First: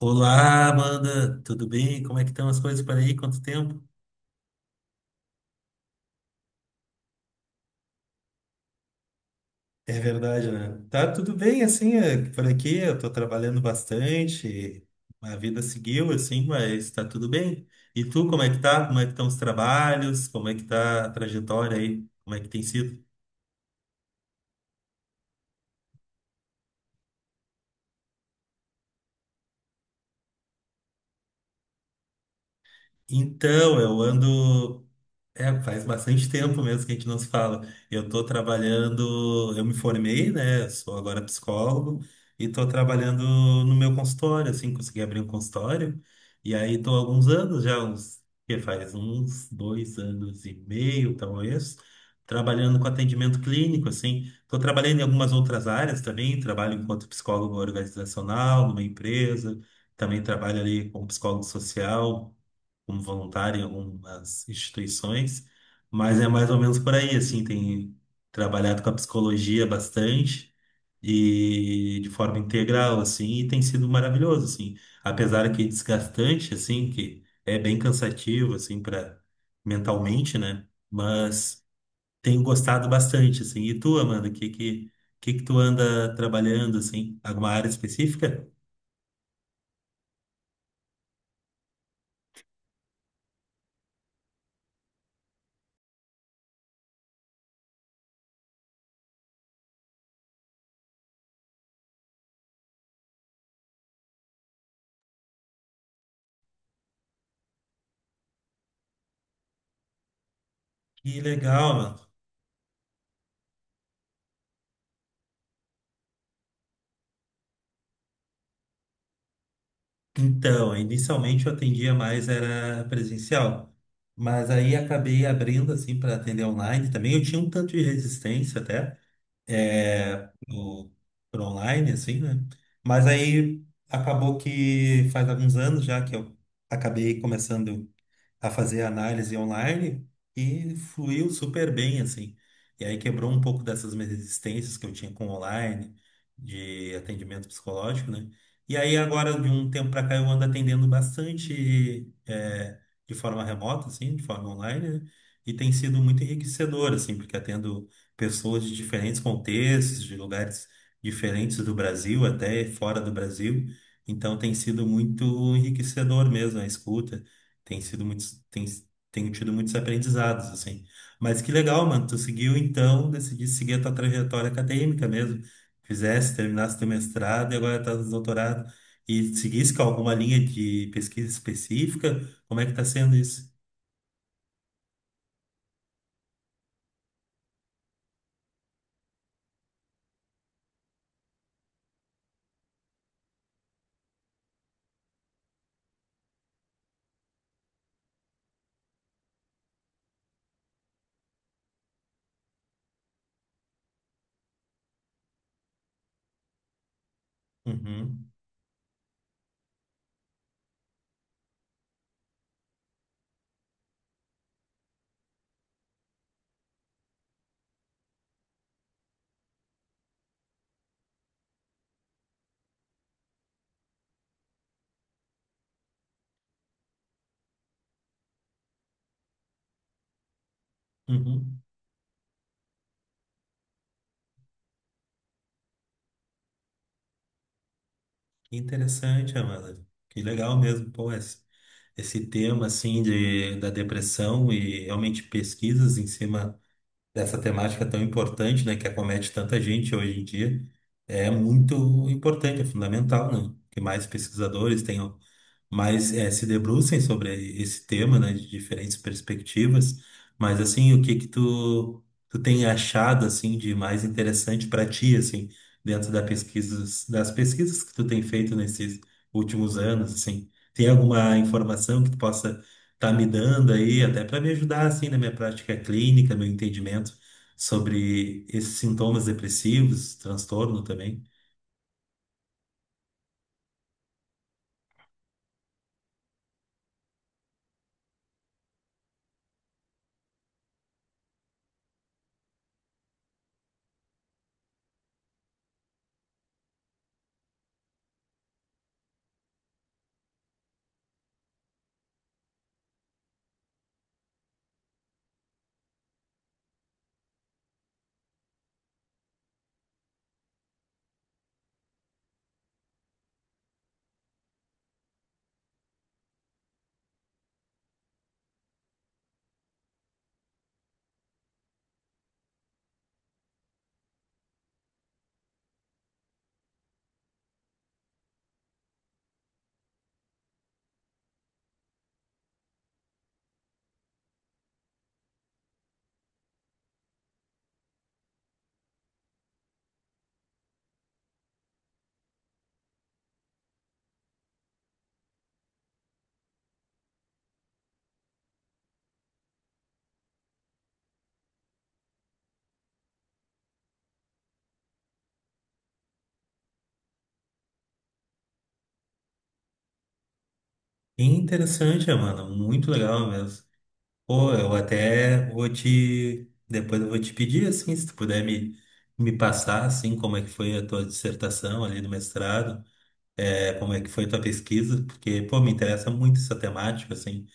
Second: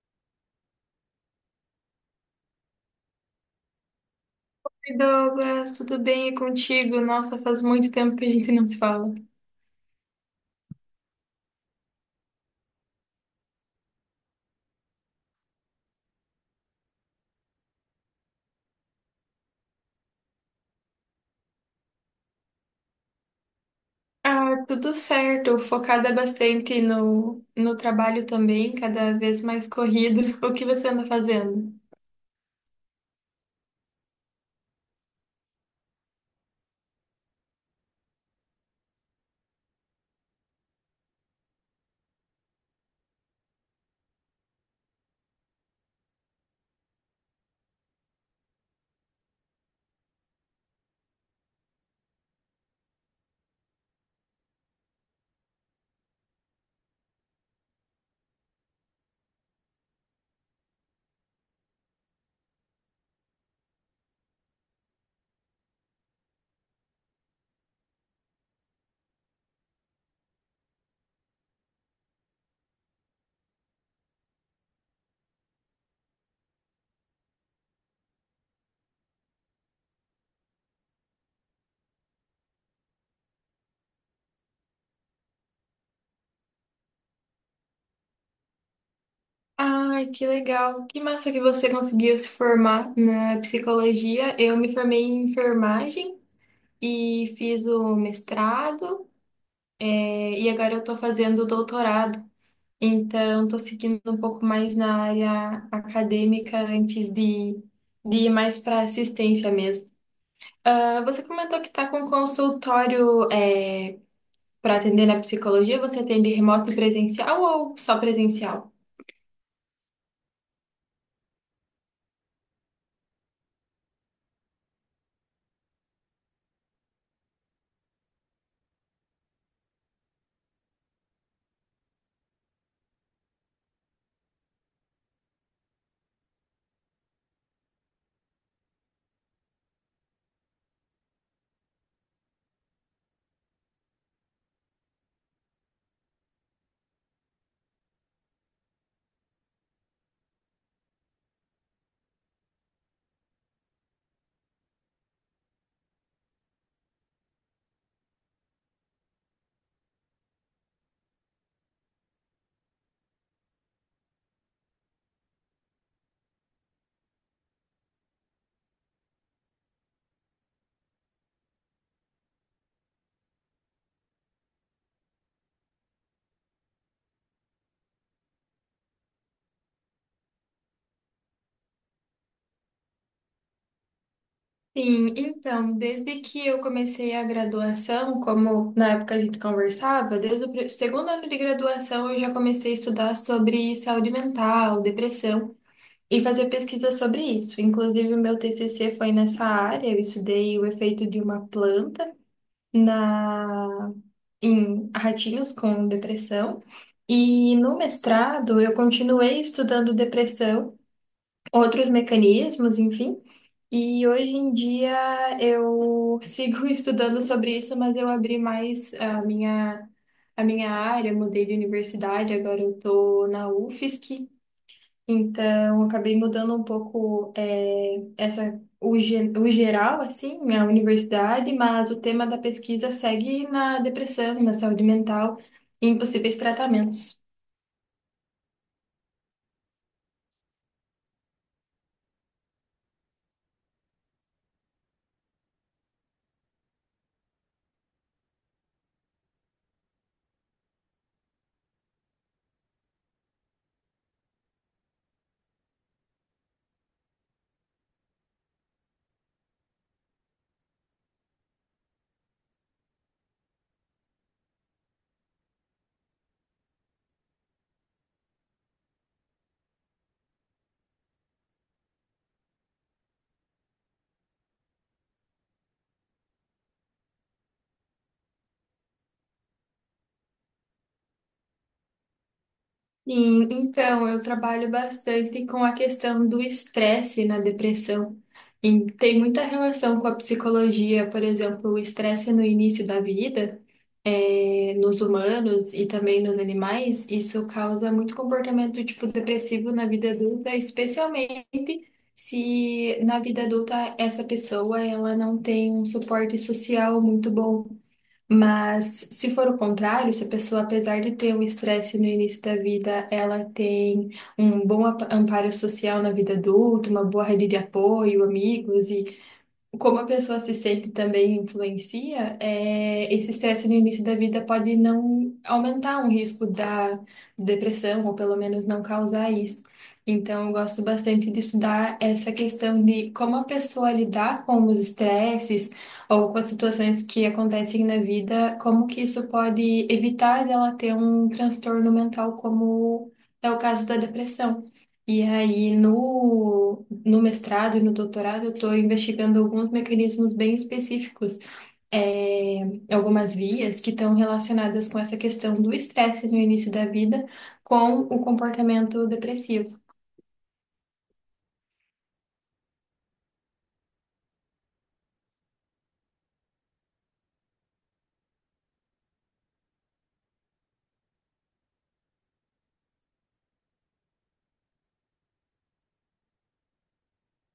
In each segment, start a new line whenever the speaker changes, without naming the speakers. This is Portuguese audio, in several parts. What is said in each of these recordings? Olá, Amanda, tudo bem? Como é que estão as coisas por aí? Quanto tempo?
Oi, Douglas, tudo bem e contigo? Nossa, faz muito tempo que a gente não se fala.
É verdade, né? Tá tudo bem, assim, por aqui eu tô trabalhando bastante, a vida seguiu, assim, mas tá tudo bem. E tu, como é que tá? Como é que estão os trabalhos? Como é que tá a trajetória aí? Como é que tem sido?
Ah, tudo certo, focada bastante no trabalho também, cada vez mais corrido. O que você anda fazendo?
Então, eu ando É, faz bastante tempo mesmo que a gente não se fala. Eu estou trabalhando, eu me formei, né? Eu sou agora psicólogo e estou trabalhando no meu consultório, assim, consegui abrir um consultório. E aí estou há alguns anos já, que faz uns dois anos e meio, talvez, trabalhando com atendimento clínico, assim. Estou trabalhando em algumas outras áreas também, trabalho enquanto psicólogo organizacional numa empresa, também trabalho ali como psicólogo social como voluntário em algumas instituições, mas é mais ou menos por aí, assim, tem trabalhado com a psicologia bastante e de forma integral, assim, e tem sido maravilhoso, assim, apesar que desgastante, assim, que é bem cansativo, assim, para mentalmente, né? Mas tenho gostado bastante, assim. E tu, Amanda, que que tu anda trabalhando, assim, alguma área específica?
Ai, que legal. Que massa que você conseguiu se formar na psicologia. Eu me formei em enfermagem e fiz o mestrado, e agora eu tô fazendo o doutorado. Então, estou seguindo um pouco mais na área acadêmica de ir mais para assistência mesmo. Ah,
Que
você comentou que
legal,
está
mano.
com consultório, para atender na psicologia. Você atende remoto e presencial ou só presencial?
Então, inicialmente eu atendia mais era presencial, mas aí acabei abrindo assim para atender online também. Eu tinha um tanto de resistência até é, pro, pro online assim, né? Mas aí acabou que faz alguns anos já que eu acabei começando a fazer análise online e fluiu super bem, assim. E aí quebrou um pouco dessas minhas resistências que eu tinha com online, de atendimento psicológico, né? E aí agora, de um tempo para cá, eu ando atendendo bastante de forma remota, assim, de forma online, né? E tem sido muito enriquecedor, assim, porque atendo pessoas de diferentes contextos, de lugares diferentes do Brasil, até fora do Brasil. Então tem sido muito enriquecedor mesmo a escuta tem sido tenho tido muitos aprendizados, assim. Mas que legal, mano, tu seguiu então, decidi seguir a tua trajetória acadêmica mesmo, fizesse, terminasse teu mestrado e agora tá no doutorado, e seguisse com alguma linha de pesquisa específica, como é que tá sendo isso?
Sim, então, desde que eu comecei a graduação, como na época a gente conversava, desde o segundo ano de graduação eu já comecei a estudar sobre saúde mental, depressão e fazer pesquisa sobre isso. Inclusive, o meu TCC foi nessa área, eu estudei o efeito de uma planta na em ratinhos com depressão. E no
Uhum,
mestrado, eu continuei estudando depressão, outros mecanismos, enfim. E hoje em dia eu sigo estudando sobre isso, mas eu abri mais a a minha área, mudei de universidade, agora eu estou na UFSC. Então, eu acabei mudando um pouco essa, o, o geral, assim, né, a universidade,
uhum.
mas o tema da pesquisa segue na depressão, na saúde mental e em possíveis tratamentos.
Que interessante, Amanda, que legal mesmo, pô, esse tema, assim, da depressão e realmente pesquisas em cima dessa temática tão importante, né, que acomete tanta gente hoje em dia, é muito importante, é fundamental, né? Que mais pesquisadores tenham se debrucem sobre esse tema, né, de diferentes perspectivas. Mas assim, o que que tu tu tem achado assim de mais interessante para ti assim dentro da pesquisas das pesquisas que tu tem feito nesses últimos anos assim? Tem alguma informação que tu possa estar me dando aí até para me ajudar assim na minha prática clínica, meu entendimento sobre esses sintomas depressivos, transtorno também?
Sim, então eu trabalho bastante com a questão do estresse na depressão. E tem muita relação com a psicologia, por exemplo, o estresse no início da vida, nos humanos e também nos animais, isso causa muito comportamento tipo depressivo na vida adulta, especialmente se na vida adulta essa pessoa ela não tem um suporte social muito bom. Mas se for o contrário, se a pessoa, apesar de ter um estresse no início da vida, ela tem um bom amparo social na vida adulta, uma boa rede de apoio, amigos, como a pessoa se sente também influencia, é, esse estresse no início da vida pode não aumentar um risco da depressão, ou pelo menos não causar isso. Então, eu gosto bastante de estudar essa questão de como a pessoa lidar com os estresses ou com as situações que acontecem na vida, como que isso pode evitar dela ter um transtorno mental, como é o caso da depressão. E aí, no mestrado e no doutorado, eu estou investigando alguns mecanismos bem específicos, é, algumas vias que estão relacionadas com essa questão do estresse no início da vida com o comportamento depressivo.
Interessante, Amanda, muito legal mesmo. Pô, eu até vou te. Depois eu vou te pedir, assim, se tu puder me passar, assim, como é que foi a tua dissertação ali no mestrado, como é que foi tua pesquisa, porque, pô, me interessa muito essa temática, assim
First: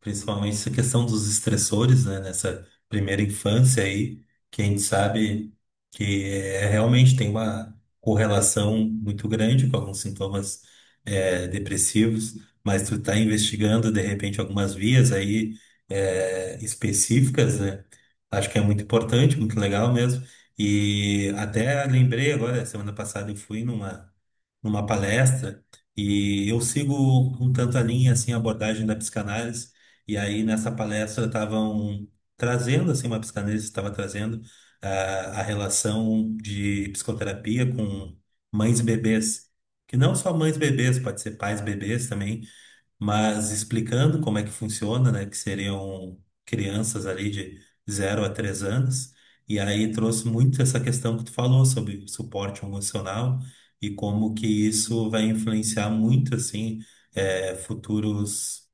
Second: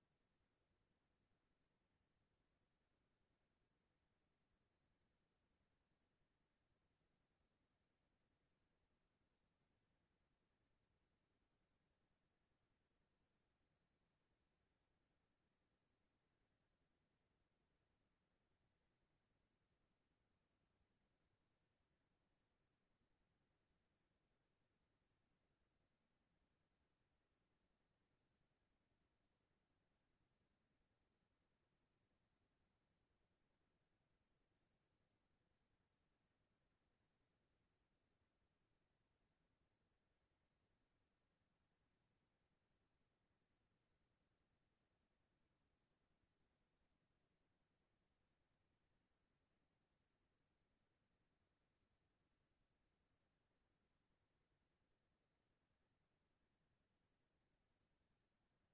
principalmente essa questão dos estressores, né, nessa primeira infância aí, que a gente sabe que realmente tem uma correlação muito grande com alguns sintomas depressivos, mas tu tá investigando, de repente, algumas vias aí específicas, né, acho que é muito importante, muito legal mesmo, e até lembrei agora, semana passada eu fui numa numa palestra e eu sigo um tanto a linha assim a abordagem da psicanálise e aí nessa palestra estavam trazendo assim uma psicanalista estava trazendo ah, a relação de psicoterapia com mães e bebês, que não só mães e bebês, pode ser pais e bebês também, mas explicando como é que funciona, né, que seriam crianças ali de zero a 3 anos, e aí trouxe muito essa questão que tu falou sobre suporte emocional e como que isso vai influenciar muito, assim, futuros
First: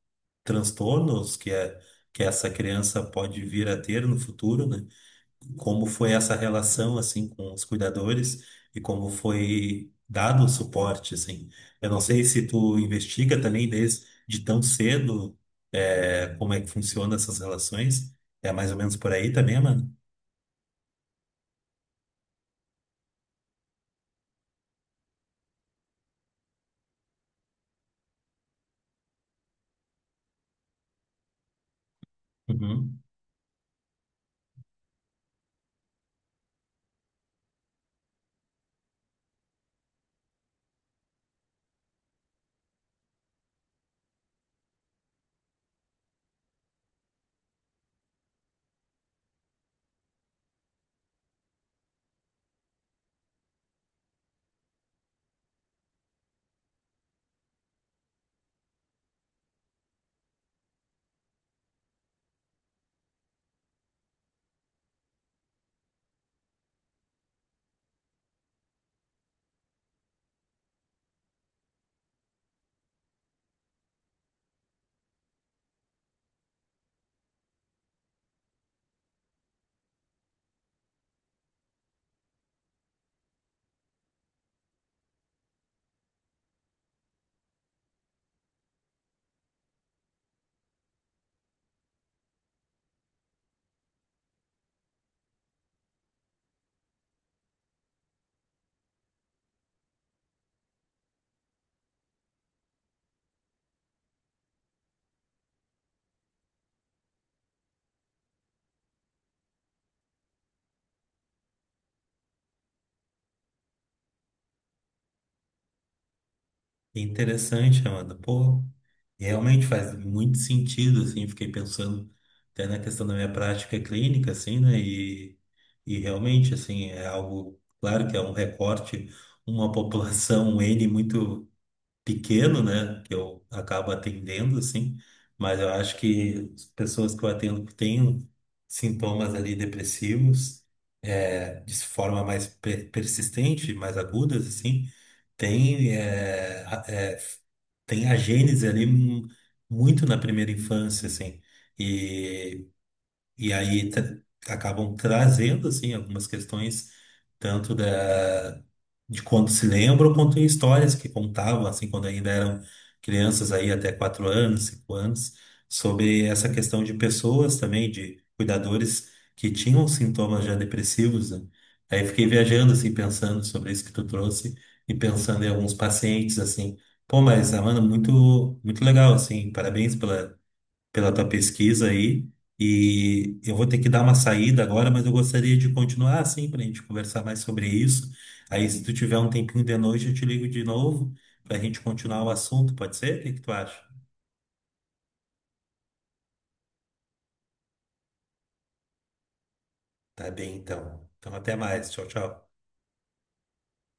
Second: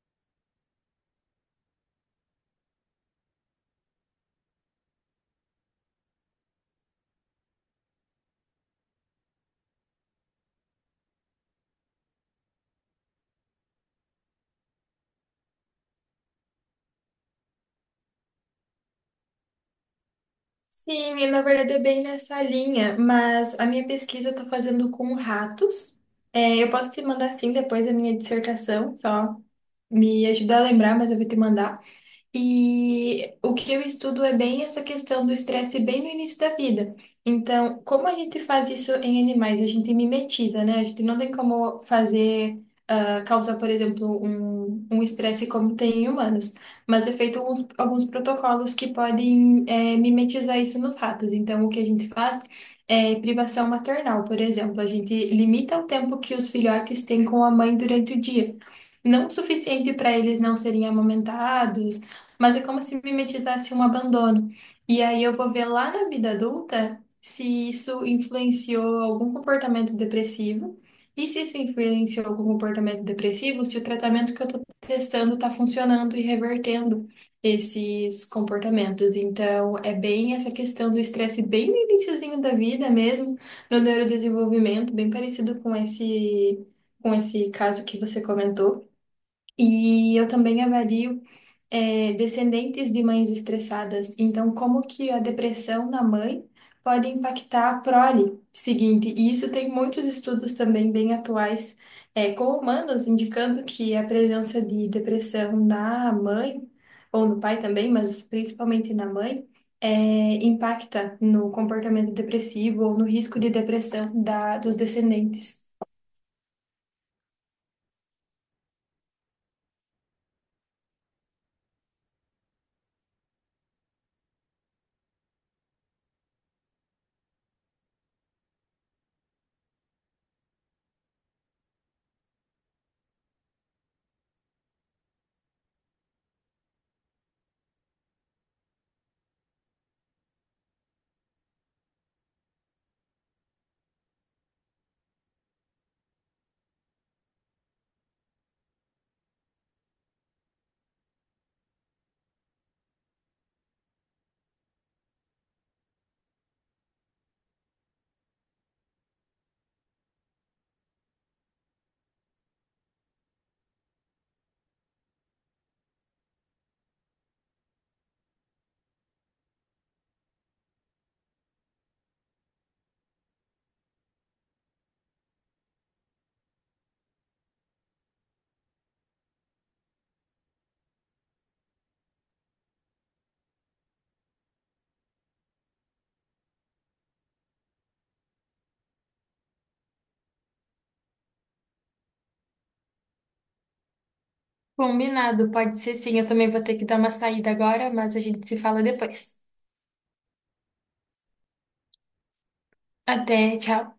transtornos que essa criança pode vir a ter no futuro, né? Como foi essa relação assim com os cuidadores e como foi dado o suporte assim. Eu não sei se tu investiga também desde de tão cedo como é que funcionam essas relações. É mais ou menos por aí também, mano.
Sim, e na verdade é bem nessa linha, mas a minha pesquisa eu estou fazendo com ratos. É, eu posso te mandar sim depois a minha dissertação, só me ajudar a lembrar, mas eu vou te mandar.
Uhum.
E o que eu estudo é bem essa questão do estresse bem no início da vida. Então, como a gente faz isso em animais? A gente mimetiza, né? A gente não tem como fazer, ah, causar, por exemplo, um estresse como tem em humanos. Mas é feito alguns protocolos que podem, mimetizar isso nos ratos. Então, o que a gente faz é privação maternal, por exemplo. A gente limita o tempo que os filhotes têm com a mãe durante o dia. Não o suficiente para eles não serem amamentados, mas é como se mimetizasse um abandono. E aí eu vou ver lá na vida adulta se isso influenciou algum comportamento depressivo. E se isso influenciou algum comportamento depressivo, se o tratamento que eu estou testando está funcionando e revertendo esses comportamentos. Então, é bem essa questão do estresse, bem no iniciozinho da vida mesmo, no neurodesenvolvimento, bem parecido com com esse caso que você comentou. E eu também avalio descendentes de mães estressadas. Então, como que a depressão na mãe pode impactar a prole seguinte? E isso tem muitos estudos também bem atuais, com humanos indicando que a presença de depressão na mãe, ou no pai também, mas principalmente na mãe, impacta no comportamento depressivo ou no risco de depressão dos descendentes.
Interessante, Amanda. Pô, realmente faz muito sentido, assim. Fiquei pensando até na questão da minha prática clínica, assim, né? E realmente, assim, é algo, claro que é um recorte, uma população um N muito pequeno, né, que eu acabo atendendo, assim, mas eu acho que as pessoas que eu atendo que têm sintomas ali depressivos, é, de forma persistente, mais agudas, assim, tem, é, a- é, f- tem a gênese ali muito na primeira infância, assim, e, e aí tra- acabam trazendo, assim, algumas questões tanto da de quando se lembra ou quanto em histórias que contavam, assim, quando ainda eram crianças aí até quatro anos, cinco anos, sobre essa questão de pessoas também, de cuidadores que tinham sintomas já depressivos, né? Aí fiquei viajando, assim, pensando sobre isso que tu trouxe e pensando em alguns pacientes, assim, pô, mas, ah, mano, muito, muito legal, assim, parabéns pela pela tua pesquisa aí. E eu vou ter que dar uma saída agora, mas eu gostaria de continuar assim para a gente conversar mais sobre isso. Aí, se tu tiver um tempinho de noite, eu te ligo de novo para a gente continuar o assunto, pode ser? O que que tu acha?
Combinado, pode ser sim. Eu também vou ter que dar uma saída agora, mas a gente se fala depois.
Tá bem, então. Então, até mais. Tchau, tchau.
Até, tchau.